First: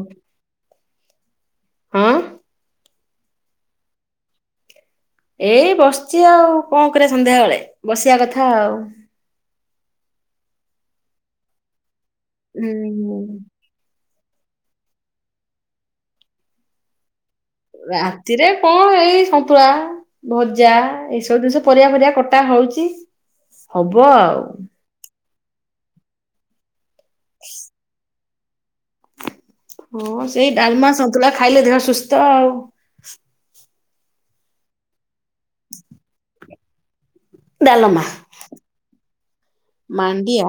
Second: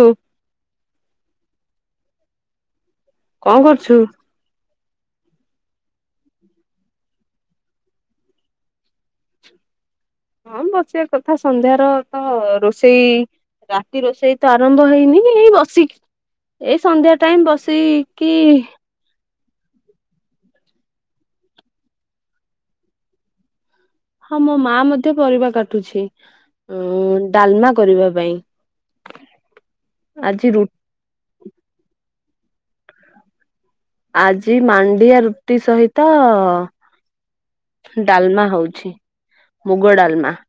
କୁ ହଁ [inaudible] କଣ କରୁଛୁ? ଏଇ ବସିଛି ଆଉ କଣ କରିବା ସନ୍ଧ୍ୟାବେଳେ ବସିବା କଥା ଆଉ। ହଁ, ବସିବା କଥା ସନ୍ଧ୍ୟାର ତ ହୁଁ ରୋଷେଇ- ରାତି ରୋଷେଇ ତ ଆରମ୍ଭ ହେଇନି ଏଇ ବସିକି ଏଇ ସନ୍ଧ୍ୟା ଟାଇମ ବସ ରାତିରେ କଣ ଏଇ ସନ୍ତୁଳା। ଭଜା ଏଇସବୁ ଜିନିଷ ପରିବା, ପରିବା କଟା ହୋଉଚି। ହବ। ହଁ ମୋ ମା ମଧ୍ୟ ପରିବା କାଟୁଛି, ଡାଲମା କରିବା ପାଇଁ। ହଁ ଆଜି ସେଇ ରୁ ଡାଲମା, ସନ୍ତୁଳା ଖାଇଲେ ଦେହ ସୁସ୍ଥ ଆଉ। ଆଜି ମାଣ୍ଡିଆ ରୁଟି ସହିତ- ଡାଲମା ହୋଉଛି, ମୁଗ ଡାଲମା। ମାଣ୍ଡିଆ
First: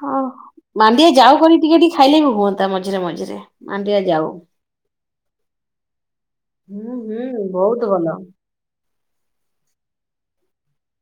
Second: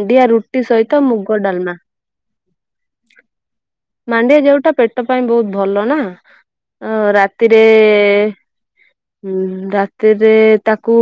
ହଁ ରୁଟି ସହିତ ମାଣ୍ଡିଆ ଯାଉ ମୁଗ କରି ଡାଲମା। ଟିକେ ଟିକେ ଖାଇଲେ ବି ହୁଅନ୍ତା ମଝିରେ ମଝିରେ ଯାଉ। ମାଣ୍ଡିଆ ଜାଉ ଟା ପେ ପେଟ ପାଇଁ ବହୁତ ଭଲ ନା। ହୁଁ ହୁଁ ରାତିରେ ବହୁତ ଭଲ ଉଁ, ରାତିରେ ତାକୁ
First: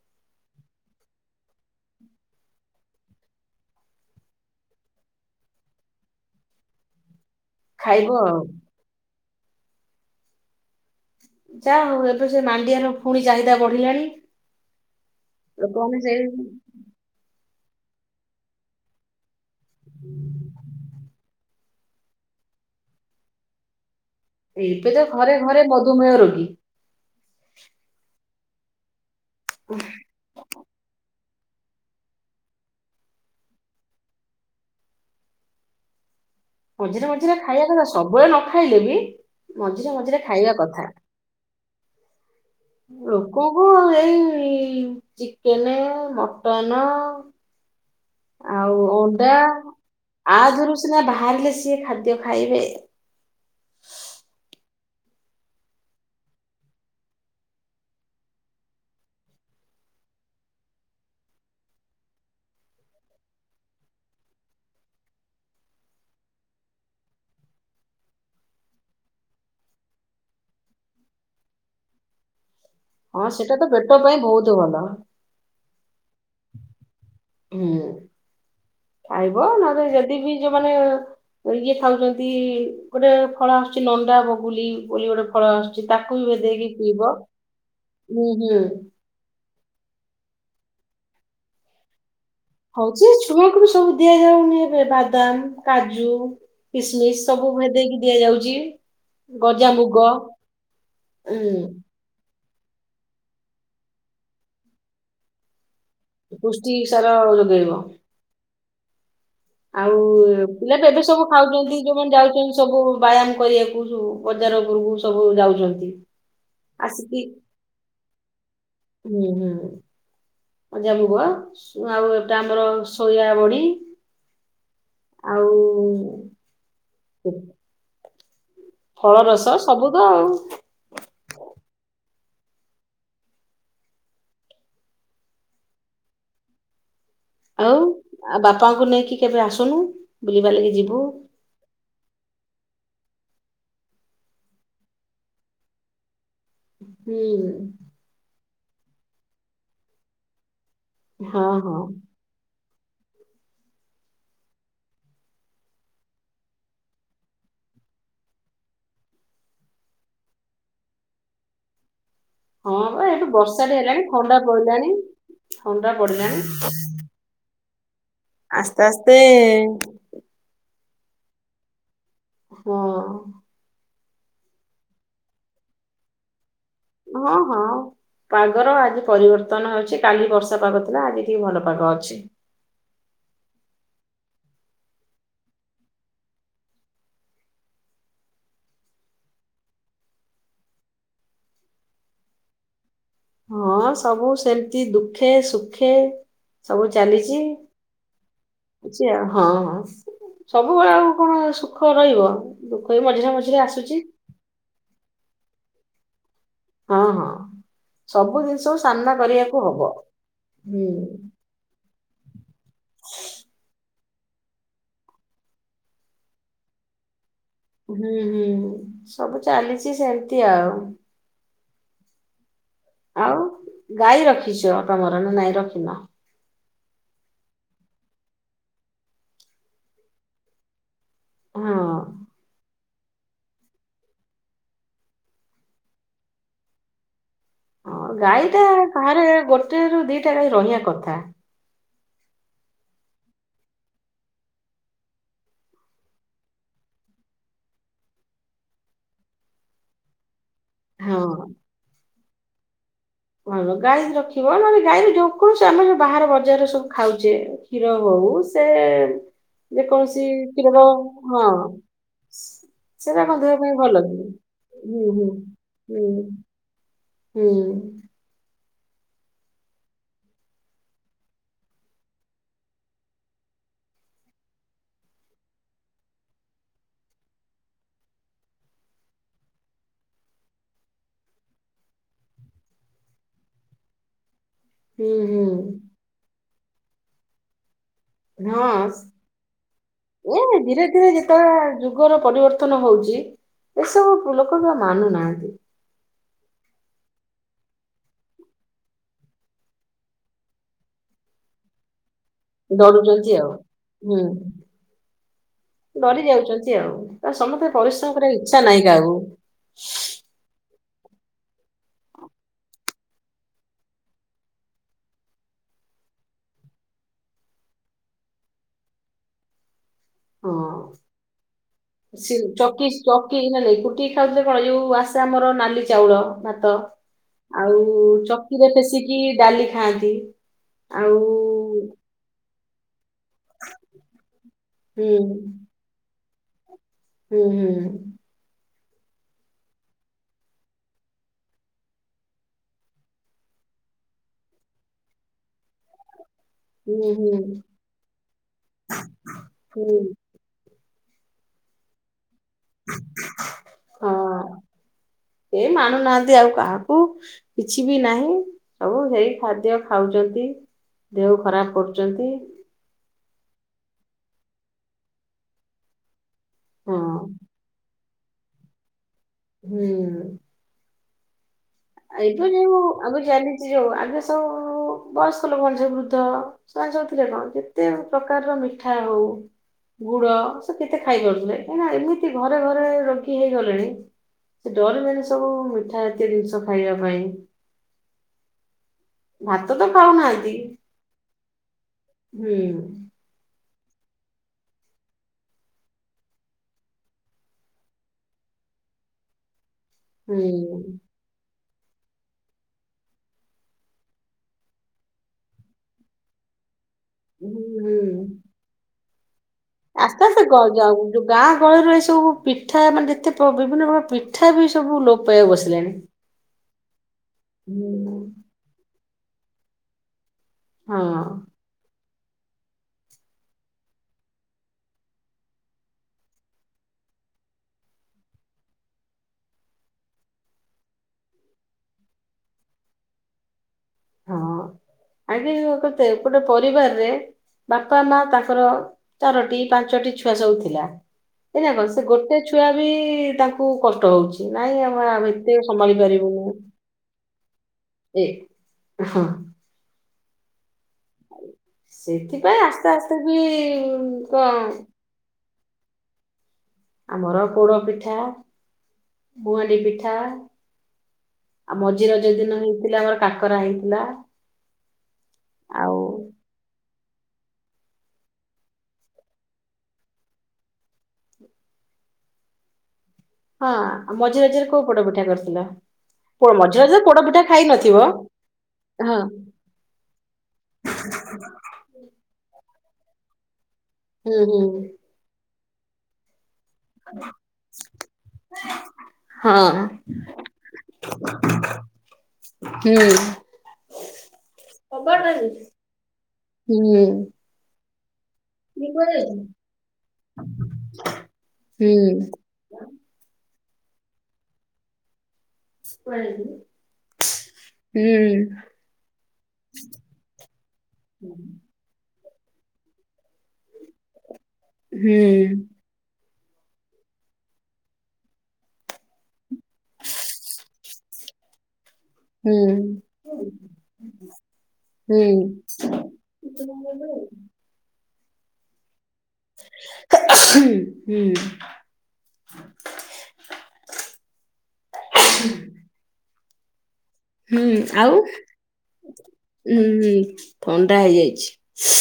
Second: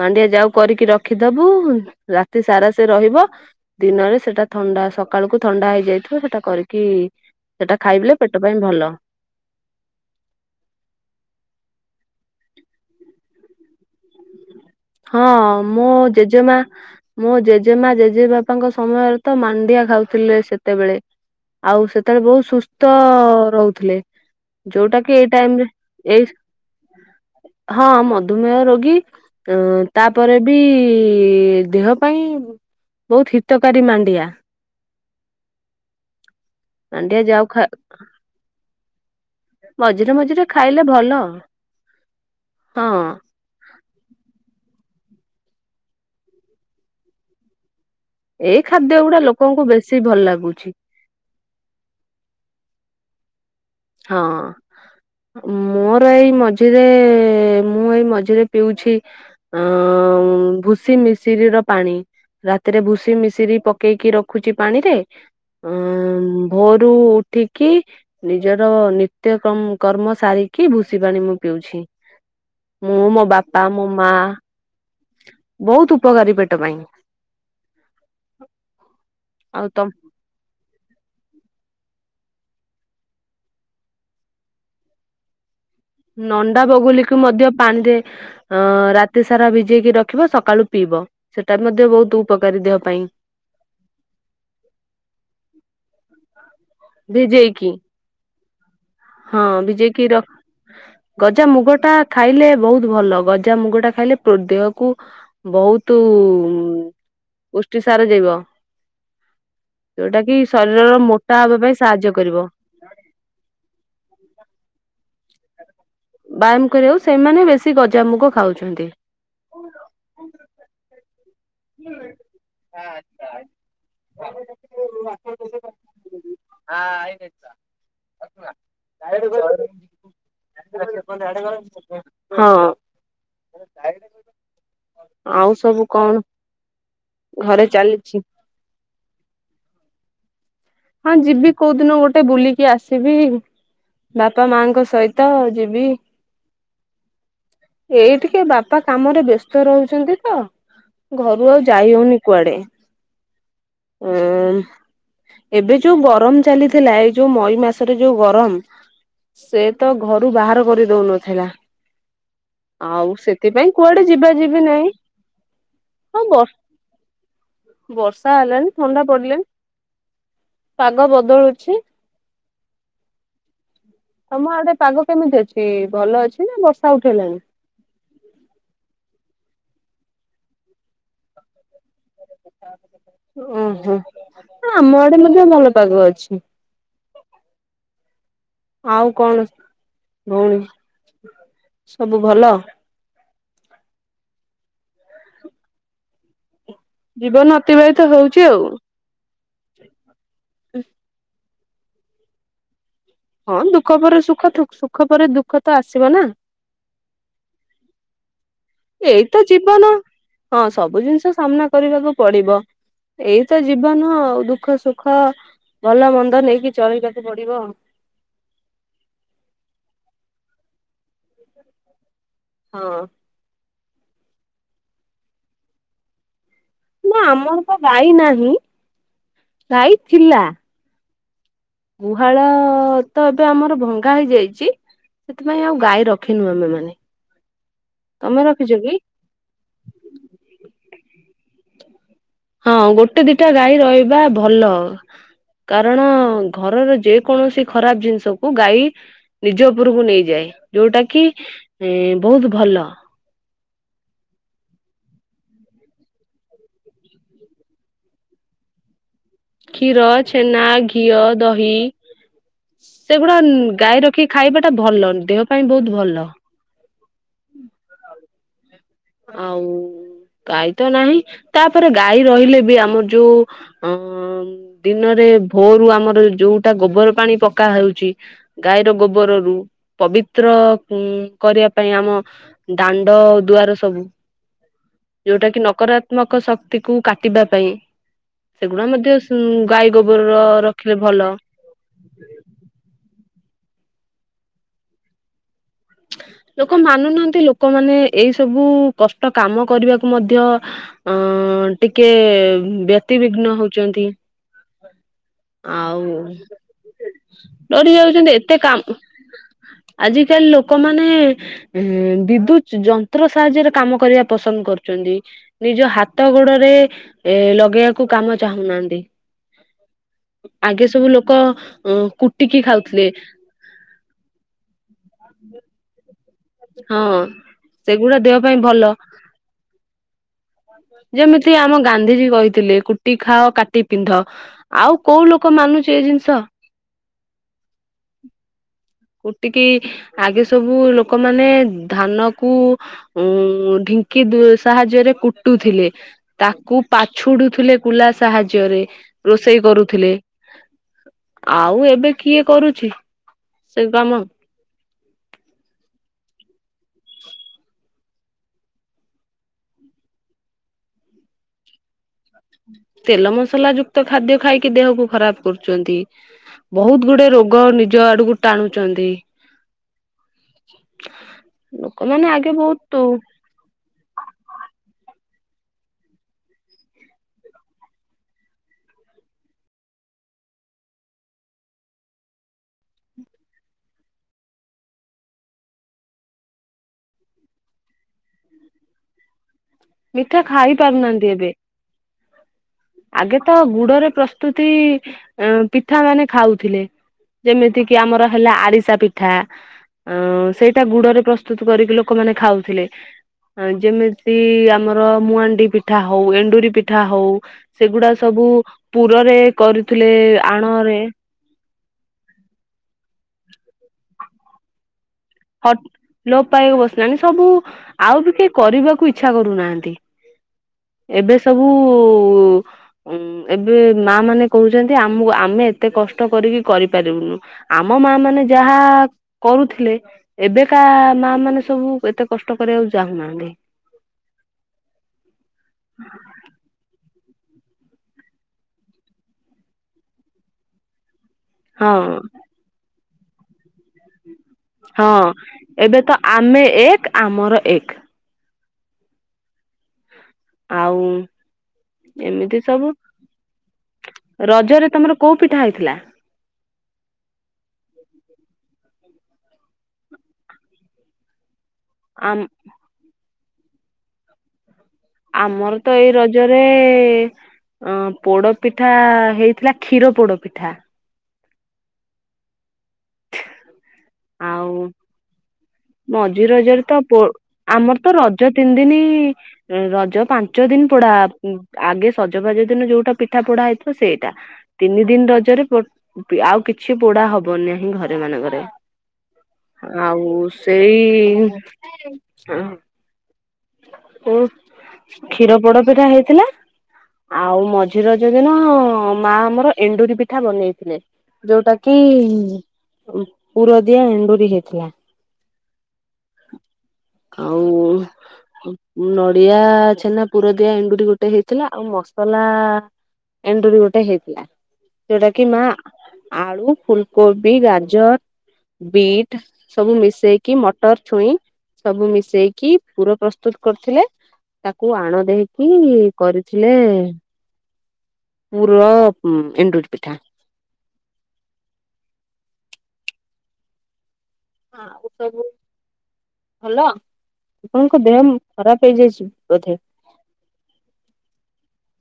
ମାଣ୍ଡିଆ ଯାଉ କରିକି ରଖିଦବୁ। ରାତି ସାରା ସେ ରହିବ। ଦିନରେ ସେଟା ଥଣ୍ଡା। ସକାଳକୁ ଥଣ୍ଡା ହେଇଯାଇଥିବ ସେଟା କରିକି ସେଟା ଖାଇବ ଖାଇଲେ ଆଉ। ପେଟ ପାଇଁ ଭଲ। ଯା ହୁଏ ତ ସେ ମାଣ୍ଡିଆର ପୁଣି ଚାହିଦା ବଢିଲାଣି। ହଁ, ମୋ ଲୋକମାନେ ସେଇ ଜେଜେମା ମୋ ଜେଜେମା ଜେଜେବାପାଙ୍କ ସମୟରେ ତ ମାନ୍ ମାଣ୍ଡିଆ ଖାଉଥିଲେ ସେତେବେଳେ। ଆଉ ସେତେବେଳେ ବହୁତ ସୁସ୍ଥ ରହୁଥିଲେ। ଏବେ ଯୋଉଟା ତ କି ଏଇ ଘରେ ଘରେ ଟାଇମ ରେ ମଧୁମେହ ଏଇ ରୋଗୀ ହଁ ମଧୁମେହ ରୋଗୀ। ତାପ୍- ତାପରେ ବି ଦେହ ପାଇଁ ବହୁତ ହିତକାରୀ ମାଣ୍ଡିଆ। ମଝିରେ ମାଣ୍ଡିଆ ମଝିରେ ଯାଉ ଖା ଖାଇବା କଥା ସବୁବେଳେ ନ ଖାଇଲେ ବି ମଝିରେ ମଝିରେ ଖାଇବା କଥା ହଁ। ର କୋହୁ ଏଇ ଚିକେନ ମଟନ। ଏଇ ଆଉ ଖାଦ୍ୟ ଗୁଡା ଅଣ୍ଡା ଲୋକଙ୍କୁ ବେଶୀ ଭଲ ଆ ଲାଗୁଛି ଧିଅରୁ ସିନା ବାହାରିଲେ ସିଏ ଖାଦ୍ୟ ଖାଇବେ। ହଁ। ମୋର ଏଇ ମଝିରେ ମୁଁ ଏଇ ମଝିରେ ପିଉଛି। ଆଁ ଭୁସି ମିସିିରି ର ପାଣି। ରାତିରେ ଭୁସି ମିଶିରି ପକେଇକି ରଖୁଛି ପାଣିରେ। ଅ ଭୋରୁ ଉଠିକି ନିଜର ନିତ୍ୟ କର୍ମ ସାରିକି ଭୁଷି ପାଣି ମୁଁ ପିଉଛି। ମୁଁ ମୋ ହଁ ସେଇଟା ବାପା ତ ମୋ ପେଟ ମାଁ। [inaudible] ବହୁତ ଉପକାରୀ ପେଟ ପାଇଁ। ହୁଁ ଖାଇବ ଆଉ ତମ ନହେଲେ ଯଦି ବି। ଯୋଉ ମାନେ ଇଏ ଖାଉଛନ୍ତି ଗୋଟେ ଫଳ ଆସୁଛି ନଣ୍ଡା ବଗୁଲି ବୋଲି ଗୋଟେ ଫଳ ଆସୁଛି ତା ନଣ୍ଡା ବଗୁଲିକୁୁ ମଧ୍ୟ ପାଣିରେ ହୁଁ ଅ ହୁଁ ରାତି ଏତେ ସାରା ଭିଜେଇକି ରଖିବ ସକାଳୁ ପିଇବ ସେଟା ମଧ୍ୟ ବହୁତ ଉପକାରୀ ଦେହ ପାଇଁ ହଉଛି ଛୁଆ କ ରୁ ସବୁ ଦିଆଯାଉନି ଏବେ ବାଦାମ କାଜୁ। କିସମିସ ସବୁ ଭିଜେଇକି ଭେଦେଇକି ଦିଆଯାଉଛି। ହଁ ଗଜାମୁଗ ବିଜେଇକି ରଖ ଗଜା ଉଁ ମୁଗ ଟା ଖାଇଲେ ବହୁତ ଭଲ ଗଜା ମୁଗ ଟା ଖାଇଲେ ଦେହକୁ ବହୁତ ପୁଷ୍ଟି ସାର ଯୋଗେଇବ ପୁଷ୍ଟି ସାର ଯିବ। ଆଉ ପିଲା ତ ଏବେ ସବୁ ମୋଟା ହେବା ପାଇଁ ଖାଉଛନ୍ତି ସାହାଯ୍ୟ ଯୋଉମାନେ କରିବ। ଯାଉଛନ୍ତି ସବୁ ବ୍ୟାୟାମ କରିବାକୁ ବଜାର ଓପୁରକୁ ସବୁ ଯାଉଛନ୍ତି। ବ୍ୟାୟାମ କରିବାକୁ ଆସିକି ସେମାନେ ବେଶୀ ଗଜାମୁଗ ଖାଉଛନ୍ତି। ହୁଁ ହୁଁ। ଗଜା ମୁଗ। ଆଉ ଏଟା ଆମର ଶୋୟାବଡି ଆଉ [unintelligible] ହୁଁ। ଫଳରସ ସବୁ ତ ଆଉ। [inaudible] ଆଉ ସବୁ କଣ? ଘରେ ଆଉ ଚାଲିଛି ଆଉ ବାପାଙ୍କୁ ନେଇକି କେବେ ଆସୁନୁ ବୁଲି ବାଲିକି ଯିବୁ। ହଁ ଯିବି କୋଉ ଦିନ ଗୋଟେ ବୁଲିକି ଆସିବି। ବାପା ମାଁଙ୍କ ସହିତ ଯିବି। ହୁଁ। ଏଇ ଟିକେ ବାପା କାମରେ ବ୍ୟସ୍ତ ରହୁଛନ୍ତି ତ ଘରୁ ହଁ ଆଉ ହଁ ଯାଇ ହଉନି। କୁଆଡେ ଏବେ ଯୋଉ ଗରମ ଚାଲିଥିଲା ଏଇ ଯୋଉ ମଇ ମାସରେ ଯୋଉ ଗରମ। ସେ ତ ଘରୁ ବାହାର କରି ଦଉନଥିଲା। ହଁ ବା ଆଉ ଏଠୁ ବର୍ଷା ସେଥିପାଇଁ ଟେ ହେଲାଣି କୁଆଡେ ଯିବା ଥଣ୍ଡା ଯିବି ନାଇଁ ପଇଲାଣି ଥଣ୍ଡା ହଉ ପଡିଲାଣି। ବ ବର୍ଷା ହେଲାାନ ଆସ୍ତେ ଥଣ୍ଡା ଆସ୍ତେ ପଡ଼ିଲାନି। ପାଗ ବଦଳୁଛି। ହଁ। ତମ ଆଡ଼େ ପାଗ କେମିତି ଅଛି ଭଲ ଅଛିନା ବର୍ଷ ହଁ ହଁ। ପାଗର ଆଜି ପରିବର୍ତ୍ତନ ହଉଛି କାଲି ବର୍ଷା ପାଗ ଥିଲା ଆଜି ଟିକେ ଭଲ ପାଗ ଅଛି। ଓହୋ ଆମ ଆଡ଼େ ମଧ୍ୟ ଭଲ ପାଗ ଅଛି। ଆଉ କଣ ଭଉଣୀ ସବୁ ଭଲ? ହଁ ସବୁ ସେମିତି ଦୁଃଖେ ସୁଖେ ସବୁ ଚାଲିଛି ଜୀବନ ଅତିବାହିତ ହଉଚି ଆଉ। ହଁ ହଁ ସବୁବେଳେ ଆଉ କଣ ସୁଖ ରହିବ, ଦୁଃଖ‌ବି ମଝି ହଁ ଦୁଃଖ ପରେ ସୁଖ ସୁଖ ପରେ ଦୁଃଖତ ଆସିବ ନା। ହଁ ହଁ ସବୁ ଜିନିଷକୁ ସାମ୍ନା ଏଇ ତ କରିବାକୁ ଜୀବନ ହବ ହଁ ହୁଁ। ସବୁ ଜିନିଷ ସାମ୍ନା କରିବାକୁ ପଡି଼ବ। ଏଇତ ଜୀବନ ଆଉ ଦୁଃଖ ସୁଖ ଭଲ ମନ୍ଦ ନେଇକି ଚଳିବାକୁ ପଡି଼ବ। ହୁଁ ହୁଁ ସବୁ ଚାଲିଚି ସେମିତି ଆଉ। [inaudible] ହଁ। ଆଉ ଗାଈ ରଖିଛ ତମର ନା ନାଇଁ ରଖିିନ? ନା ଆମରତ ଗାଈ ନାହିଁ, ଗାଈ ଥିଲା ହଁ ଗୁହାଳତ ଏବେ ଆମର ଭଙ୍ଗା ହେଇଯାଇଛି ସେଥିପାଇଁ ଆଉ ଗାଈ ରଖିନୁ ଆମେମାନେ। ହଁ ଗାଈଟା ବାହାରେ ଗୋଟେରୁ ଦିଟା ଗାଈ ରହିବା କଥା। ହଁ ଗୋଟେ ଦିଟା ଗାଈ ରହିବା ଭଲ। କାରଣ, ଘରର ଯେକୌଣସି ଖରାପ୍ ଜିନିଷକୁ ଗାଈ ନିଜ ଉପରକୁ ନେଇଯାଏ ହଁ ଯୋଉଟାକି ଏ ବହୁତ୍ ଭଲ। ହ ଗାଈ ରଖିବ, ନହେଲେ ଗାଈରେ ଯେ କୌଣସି ଆମର ଯଉ ବାହାର ବଜାରରେ ସବୁ ଖାଉଚେ କ୍ଷୀର ହୋଉ ସେ କ୍ଷୀର ଯେକୌଣସି ଛେନା ଥିର ଘିଅ ହଁ। ଦହି ସେରା ସେଗୁଡା କଣ ଦେହ ପାଇଁ ଗାଈ ଭଲ କି ରଖିକି ଖାଇବାଟା ଭଲ ହୁଁ ହୁଁ ଦେହ ପାଇଁ ବହୁତ ଭଲ ହୁଁ। ହୁଁ। ଆଉ ଗାଈତ ନାହିଁ ତାପରେ ଗାଈ ରହିଲେବି ଆମର ଯୋଉ ଅ ଦିନରେ ଭୋରୁ ଆମର ଯୋଉଟା ଗୋବରପାଣି ପକା ହେଉଚି ଗାଈର ଗୋବରରୁ ପବିତ୍ର ଉ କରିବା ପାଇଁ ଆମ ଦାଣ୍ଡ ଦୁଆର ସ ସବୁ ହୁଁ ଯୋଉଟାକି ନକରାତ୍ମକ ଶକ୍ତିକୁ କାଟିବା ପାଇଁ ହୁଁ ସେଗୁଡା଼ ହଁ ମଧ୍ୟ ଗାଈ ଗୋବର ରଖିଲେ ଭଲ। ରୋଗର ପରିବର୍ତ୍ତନ ହଉଚି ଏସବୁ ଲୋକବି ମାନୁନାହାନ୍ତି। ଲୋକ ମାନୁନାହାନ୍ତି ଲୋକମାନେ ଏଇ ସବୁ କଷ୍ଟ କାମ କରିବାକୁ ମଧ୍ୟ ଅ ଟିକେ ଡରୁଛନ୍ତି ଆଉ। ବ୍ୟତିବିଘ୍ନ ହଉଚନ୍ତି। ହୁଁ ଡରି ଯାଉଛନ୍ତି ତା ସମସ୍ତେ ଆଉ ଡ଼ରି ପରିଶ୍ରମ ଯାଉଚନ୍ତି କରିବାକୁ ଏତେ ଇଚ୍ଛା ନାହିଁ କାମ୍ କାହାକୁ ଆଜିିକାଲି ଲୋ ଲୋକମାନେ ବିଦ୍ୟୁତଯନ୍ତ୍ର ସାହାଯ୍ୟରେ କାମ କରିବା ପସନ୍ଦ କରୁଚନ୍ତି। ନିଜ ହାତ ଗୋଡ଼ରେ ଏ ଲଗେଇବାକୁ କାମ ଚାହୁଁନାହାନ୍ତି। ହଁ। ଆଗେ ସବୁ ଲୋକ ଅ ସେ କୁଟିକି ଚକି ଖାଉଥିଲେ। ଚକି ନାଇଁ କୁଟିକି ଖାଉଥିଲେ କଣ, ଏଯୋଉ ଆସେ ଆମର ନାଲି ଚାଉଳ ଭାତ ହଁ। ଆଉ ସେଗୁଡା ଦେହ ପାଇଁ ଚକିରେ ଭଲ ପେସିକି ଡା଼ଲି ଖାଆନ୍ତି। ଆଉ ଯେମିତି ଆମ ଗାନ୍ଧିଜୀ କହିଥିଲେ କୁ ଟିକେ ଖାଅ କାଟି ପିନ୍ଧ। ଆଉ ହୁଁ କୋଉ ଲୋକ ମାନୁଚି ଏ ଜିନିଷ। ହୁଁ ହୁଁ। କୁଟିକି ଆଗେ ସବୁ ଲୋକମାନେ ଧାନକୁ ଉ ଢି଼ଙ୍କି ଦୁ‌ ସାହାଯ୍ୟରେ କୁ ଟୁଥିଲେ ତାକୁ ହୁଁ ହୁଁ ପାଛୁଡ଼ୁଥୁଲେ କୁଲା ସାହାଯ୍ୟରେ ରୋଷେଇ ହୁଁ କରୁଥିଲେ। ଆଉ ଏବେ କିଏ କରୁ ହଁ କେହି ମାନୁନାହାନ୍ତି ଆଉ କାହାକୁ। କିଛି ବି ନାହିଁ। ସବୁ ସେଇ ଖାଦ୍ୟ ଖାଉଚନ୍ତି। ଦେହ ଖରାପ କରୁଚନ୍ତି। ତେଲ ମସଲା ଯୁକ୍ତ ଖାଦ୍ୟ ଖାଇକି ଦେହକୁ ଖରାପ କରୁଚନ୍ତି। ହଁ ବହୁତ ଗୁଡେ ରୋଗ ନିଜ ଆଡକୁ ଟାଣୁଚନ୍ତି। ହୁଁ। ଲୋକମାନେ ଆଗେ ବହୁତ ଯ ଯୋଉ ଆଗେ ସବୁ ବୟସ୍କ ଲୋକମାନେ ସବୁ ବୃଦ୍ଧ ଶୁଣ ଯାଉଥିଲେ କଣ କେତେ ପ୍ରକାରର ମିଠା ହଉ। ଗୁଡ ସେ କେତେ ଖାଇପାରୁଥିଲେ, ଆପଣ ଏମିତି ଘରେ ଘରେ ରୋଗୀ ହେଇଗଲେଣି। ସେ ଡରିବନି ସବୁ ମିଠା ଜାତୀୟ ଜିନିଷ ଖାଇବା ପାଇଁ। ଭାତ ତ ମିଠା ଖାଉନାହାନ୍ତି ଖାଇ ପାରୁନାହାନ୍ତି ଏବେ। ହୁଁ। ଆଗେ ତ ଗୁଡରେ ପ୍ରସ୍ତୁତି ପିଠା ମାନେ ଖାଉଥିଲେ। ଯେମିତି କିି ଆମର ହେଲା ଆଡିଶା ପିଠା ଅ ହୁଁ ସେଇଟା ଗୁଡରେ ପ୍ରସ୍ତ ସ୍ତୁତ କରିକି ଲୋକମାନେ ଖାଉଥିଲେ। ହଁ ଯେମିତି ଆମର ମଣ୍ଡି ପିଠା ହଉ ଏଣ୍ଡୁରି ପି ଠା ହଉ ହୁଁ ସେଗୁଡା ହୁଁ। ସବୁ ପୁରରେ କରୁଥିଲେ ଆସ୍ତେ ଆସ୍ତେ ଗ ଯ- ଆଣରେ ଯୋଉ ଗାଁ ଗହଳିରୁ ଏ ସବୁ ପିଠା ମାନେ ଯେତେ ବିଭିନ୍ନ ପ୍ରକାର ପିଠା ବି ସବୁ ଲୋପ ପାଇବା ହଟ ବସିଲାଣି। ଲୋପ ପାଇବା ବସିଲାଣି। ସବୁ ଆଉ ବି ହଁ କେହି କରିବାକୁ ଇଚ୍ଛା କରୁନାହାନ୍ତି। ଏବେ ସବୁ ଉଁ ଏବେ ମା ମାନେ କହୁଚନ୍ତି ଆମକୁ ଆମେ ଏତେ କଷ୍ଟ କରିକି କରିପାରିବୁନୁ। ଆମ ମା ମାନେ ଯାହା କରୁଥିଲେ ଏବେକା ମା ମାନେ ସବୁ ଏତେ କଷ୍ଟ କରିବାକୁ ଚାହୁଁନାହାନ୍ତି। ହଁ ଆଜ୍ଞା କତେ ଏପଟେ ପରିବାରରେ ବାପା ମା ତାଙ୍କର ଚାରୋଟି ପାଞ୍ଚଟି ଛୁଆ ସବୁ ଥିଲା। ଏଇନା କଣ ସେ ହଁ ଗୋଟେ ଛୁଆ ବି ତାଙ୍କୁ କଷ୍ଟ ହଉଚି ନାଇଁ ଆମେ ଆ ହଁ ଏତେ ସମ୍ଭାଳି ଏବେ ତ ପାରିବୁନି। ଆମେ ଏକ ଆମର ଏକ। ଏ ହଁ। ଆଉ ଆ ଏମିତି ସେଥିପାଇଁ ସବୁ ଆସ୍ତେ ଆସ୍ତେ ବି କଣ କେଉଁ ପିଠା ହୋଇଥିଲା? ଆମର ପୋଡ ପିଠା ବୁହାଣ୍ଡି ପିଠା। ଆଉ ମଝିରେ ଯୋ ଆମ ଦିନ ହେଇଥିଲା ଆମର କାକରା ହେଇଥିଲା। ଆମର ତ ଆଉ ଏଇ ରଜ ରଜରେ ଅ ପୋଡପିଠା ହେଇଥିଲା କ୍ଷୀର ପୋଡପିଠା। ହଁ ମଝିରେ ମଝିରେ ଆଉ କୋଉ ପୋଡ ପିଠା କରିଥିଲ? ମଝି ପୋ- ରଜରେ ତ ପୋ ପୋଡ ପିଠା ଖାଇ ଆମର ନଥିବ ତ ରଜ ତିନି ଦିନ ହଁ ଉ ରଜ ପାଞ୍ଚ ଦିନ ପୋଡା ଆଗେ ସଜବାଜ ଦିନ ଯୋଉଟା ପିଠା ପୋଡା ହେଇ ତ ସେଇଟା ହୁଁ ହୁଁ ତିନି ଦିନ ରଜରେ ପୋ ଆଉ କିଛି ପୋଡା ହବନି ନାଁ ଘରେ। ମାନଙ୍କ ଘରେ ହଁ ଆଉ ସେଇ। ହୁଁ। ଓ କ୍ଷୀର ପୋଡ ପିଠା ହେଇଥିଲା ହୁଁ ଆଉ ମଜ ମଝି ରଜ ଦିନ ହୁଁ ମା ଆମର ଏଣ୍ଡୁରି ପିଠା ବନେଇଥିଲେ ଯୋଉଟା କି ହୁଁ ହୁଁ କୁ ପୁର ଦିଆ ଏଣ୍ଡୁରି ହେଇଥିଲା। ହ ଆଉ ନଡିଆ ଛେନା ପୁରଦିଆ ଏଣ୍ଡୁରି ଗୋଟେ ହେଇଥିଲା। ଆଉ ମସଲା ଏଣ୍ଡୁରି ଗୋଟେ ହେଇଥିଲା ଯୋଉଟା କି ମା। ହୁଁ ଆଳୁ ଫୁଲକୋବି ଗାଜର। ବିଟ୍ ସବୁ ମିଶେଇକି ମଟର ଛୁଇଁ ସବୁ ମିଶ୍। ଦେଇକି ପୁର ପ୍ରସ୍ତୁତ କରିଥିଲେ ତାକୁ ଆଣ ହୁଁ। ଦେଇକି କରିଥିଲେ। ହୁଁ ପୁର ଉଁ ଏଣ୍ଡୁରି ପିଠା। [unintelligible] ହଁ ଗୁଟେ ଗୁ ଭଲ। ହୁଁ ଆପଣଙ୍କ ଆଉ ଦେହ ଖରାପ ହେଇଯାଇଛି ବୋଧେ ହୁଁ ଥଣ୍ଡା ହେଇଯାଇଛି।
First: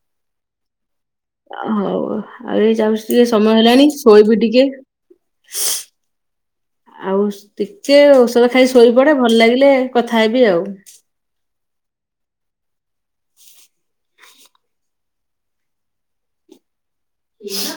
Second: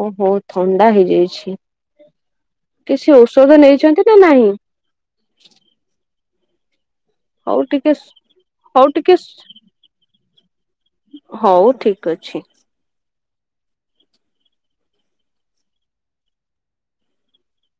ଓ ହୋ ଥଣ୍ଡା ହେଇଯାଇଛି। ଅ ହଉ ଆଉ ଏ ଯାଉଛି କିଛି ଟିକେ ଔଷଧ ସମୟ ହେଲାଣି ନେଇଛନ୍ତି ନା ଶୋଇବି ନାହିଁ ଟିକେ। ଆଉ ଟିକେ ଔଷଧ ଖାଇ ହଉ ଟିକେ ଶୋଇପଡେ ଭଲ ଲାଗିଲେ କଥା ହେବି ଆଉ। ହଉ ଠିକ୍ ଅଛି। ହ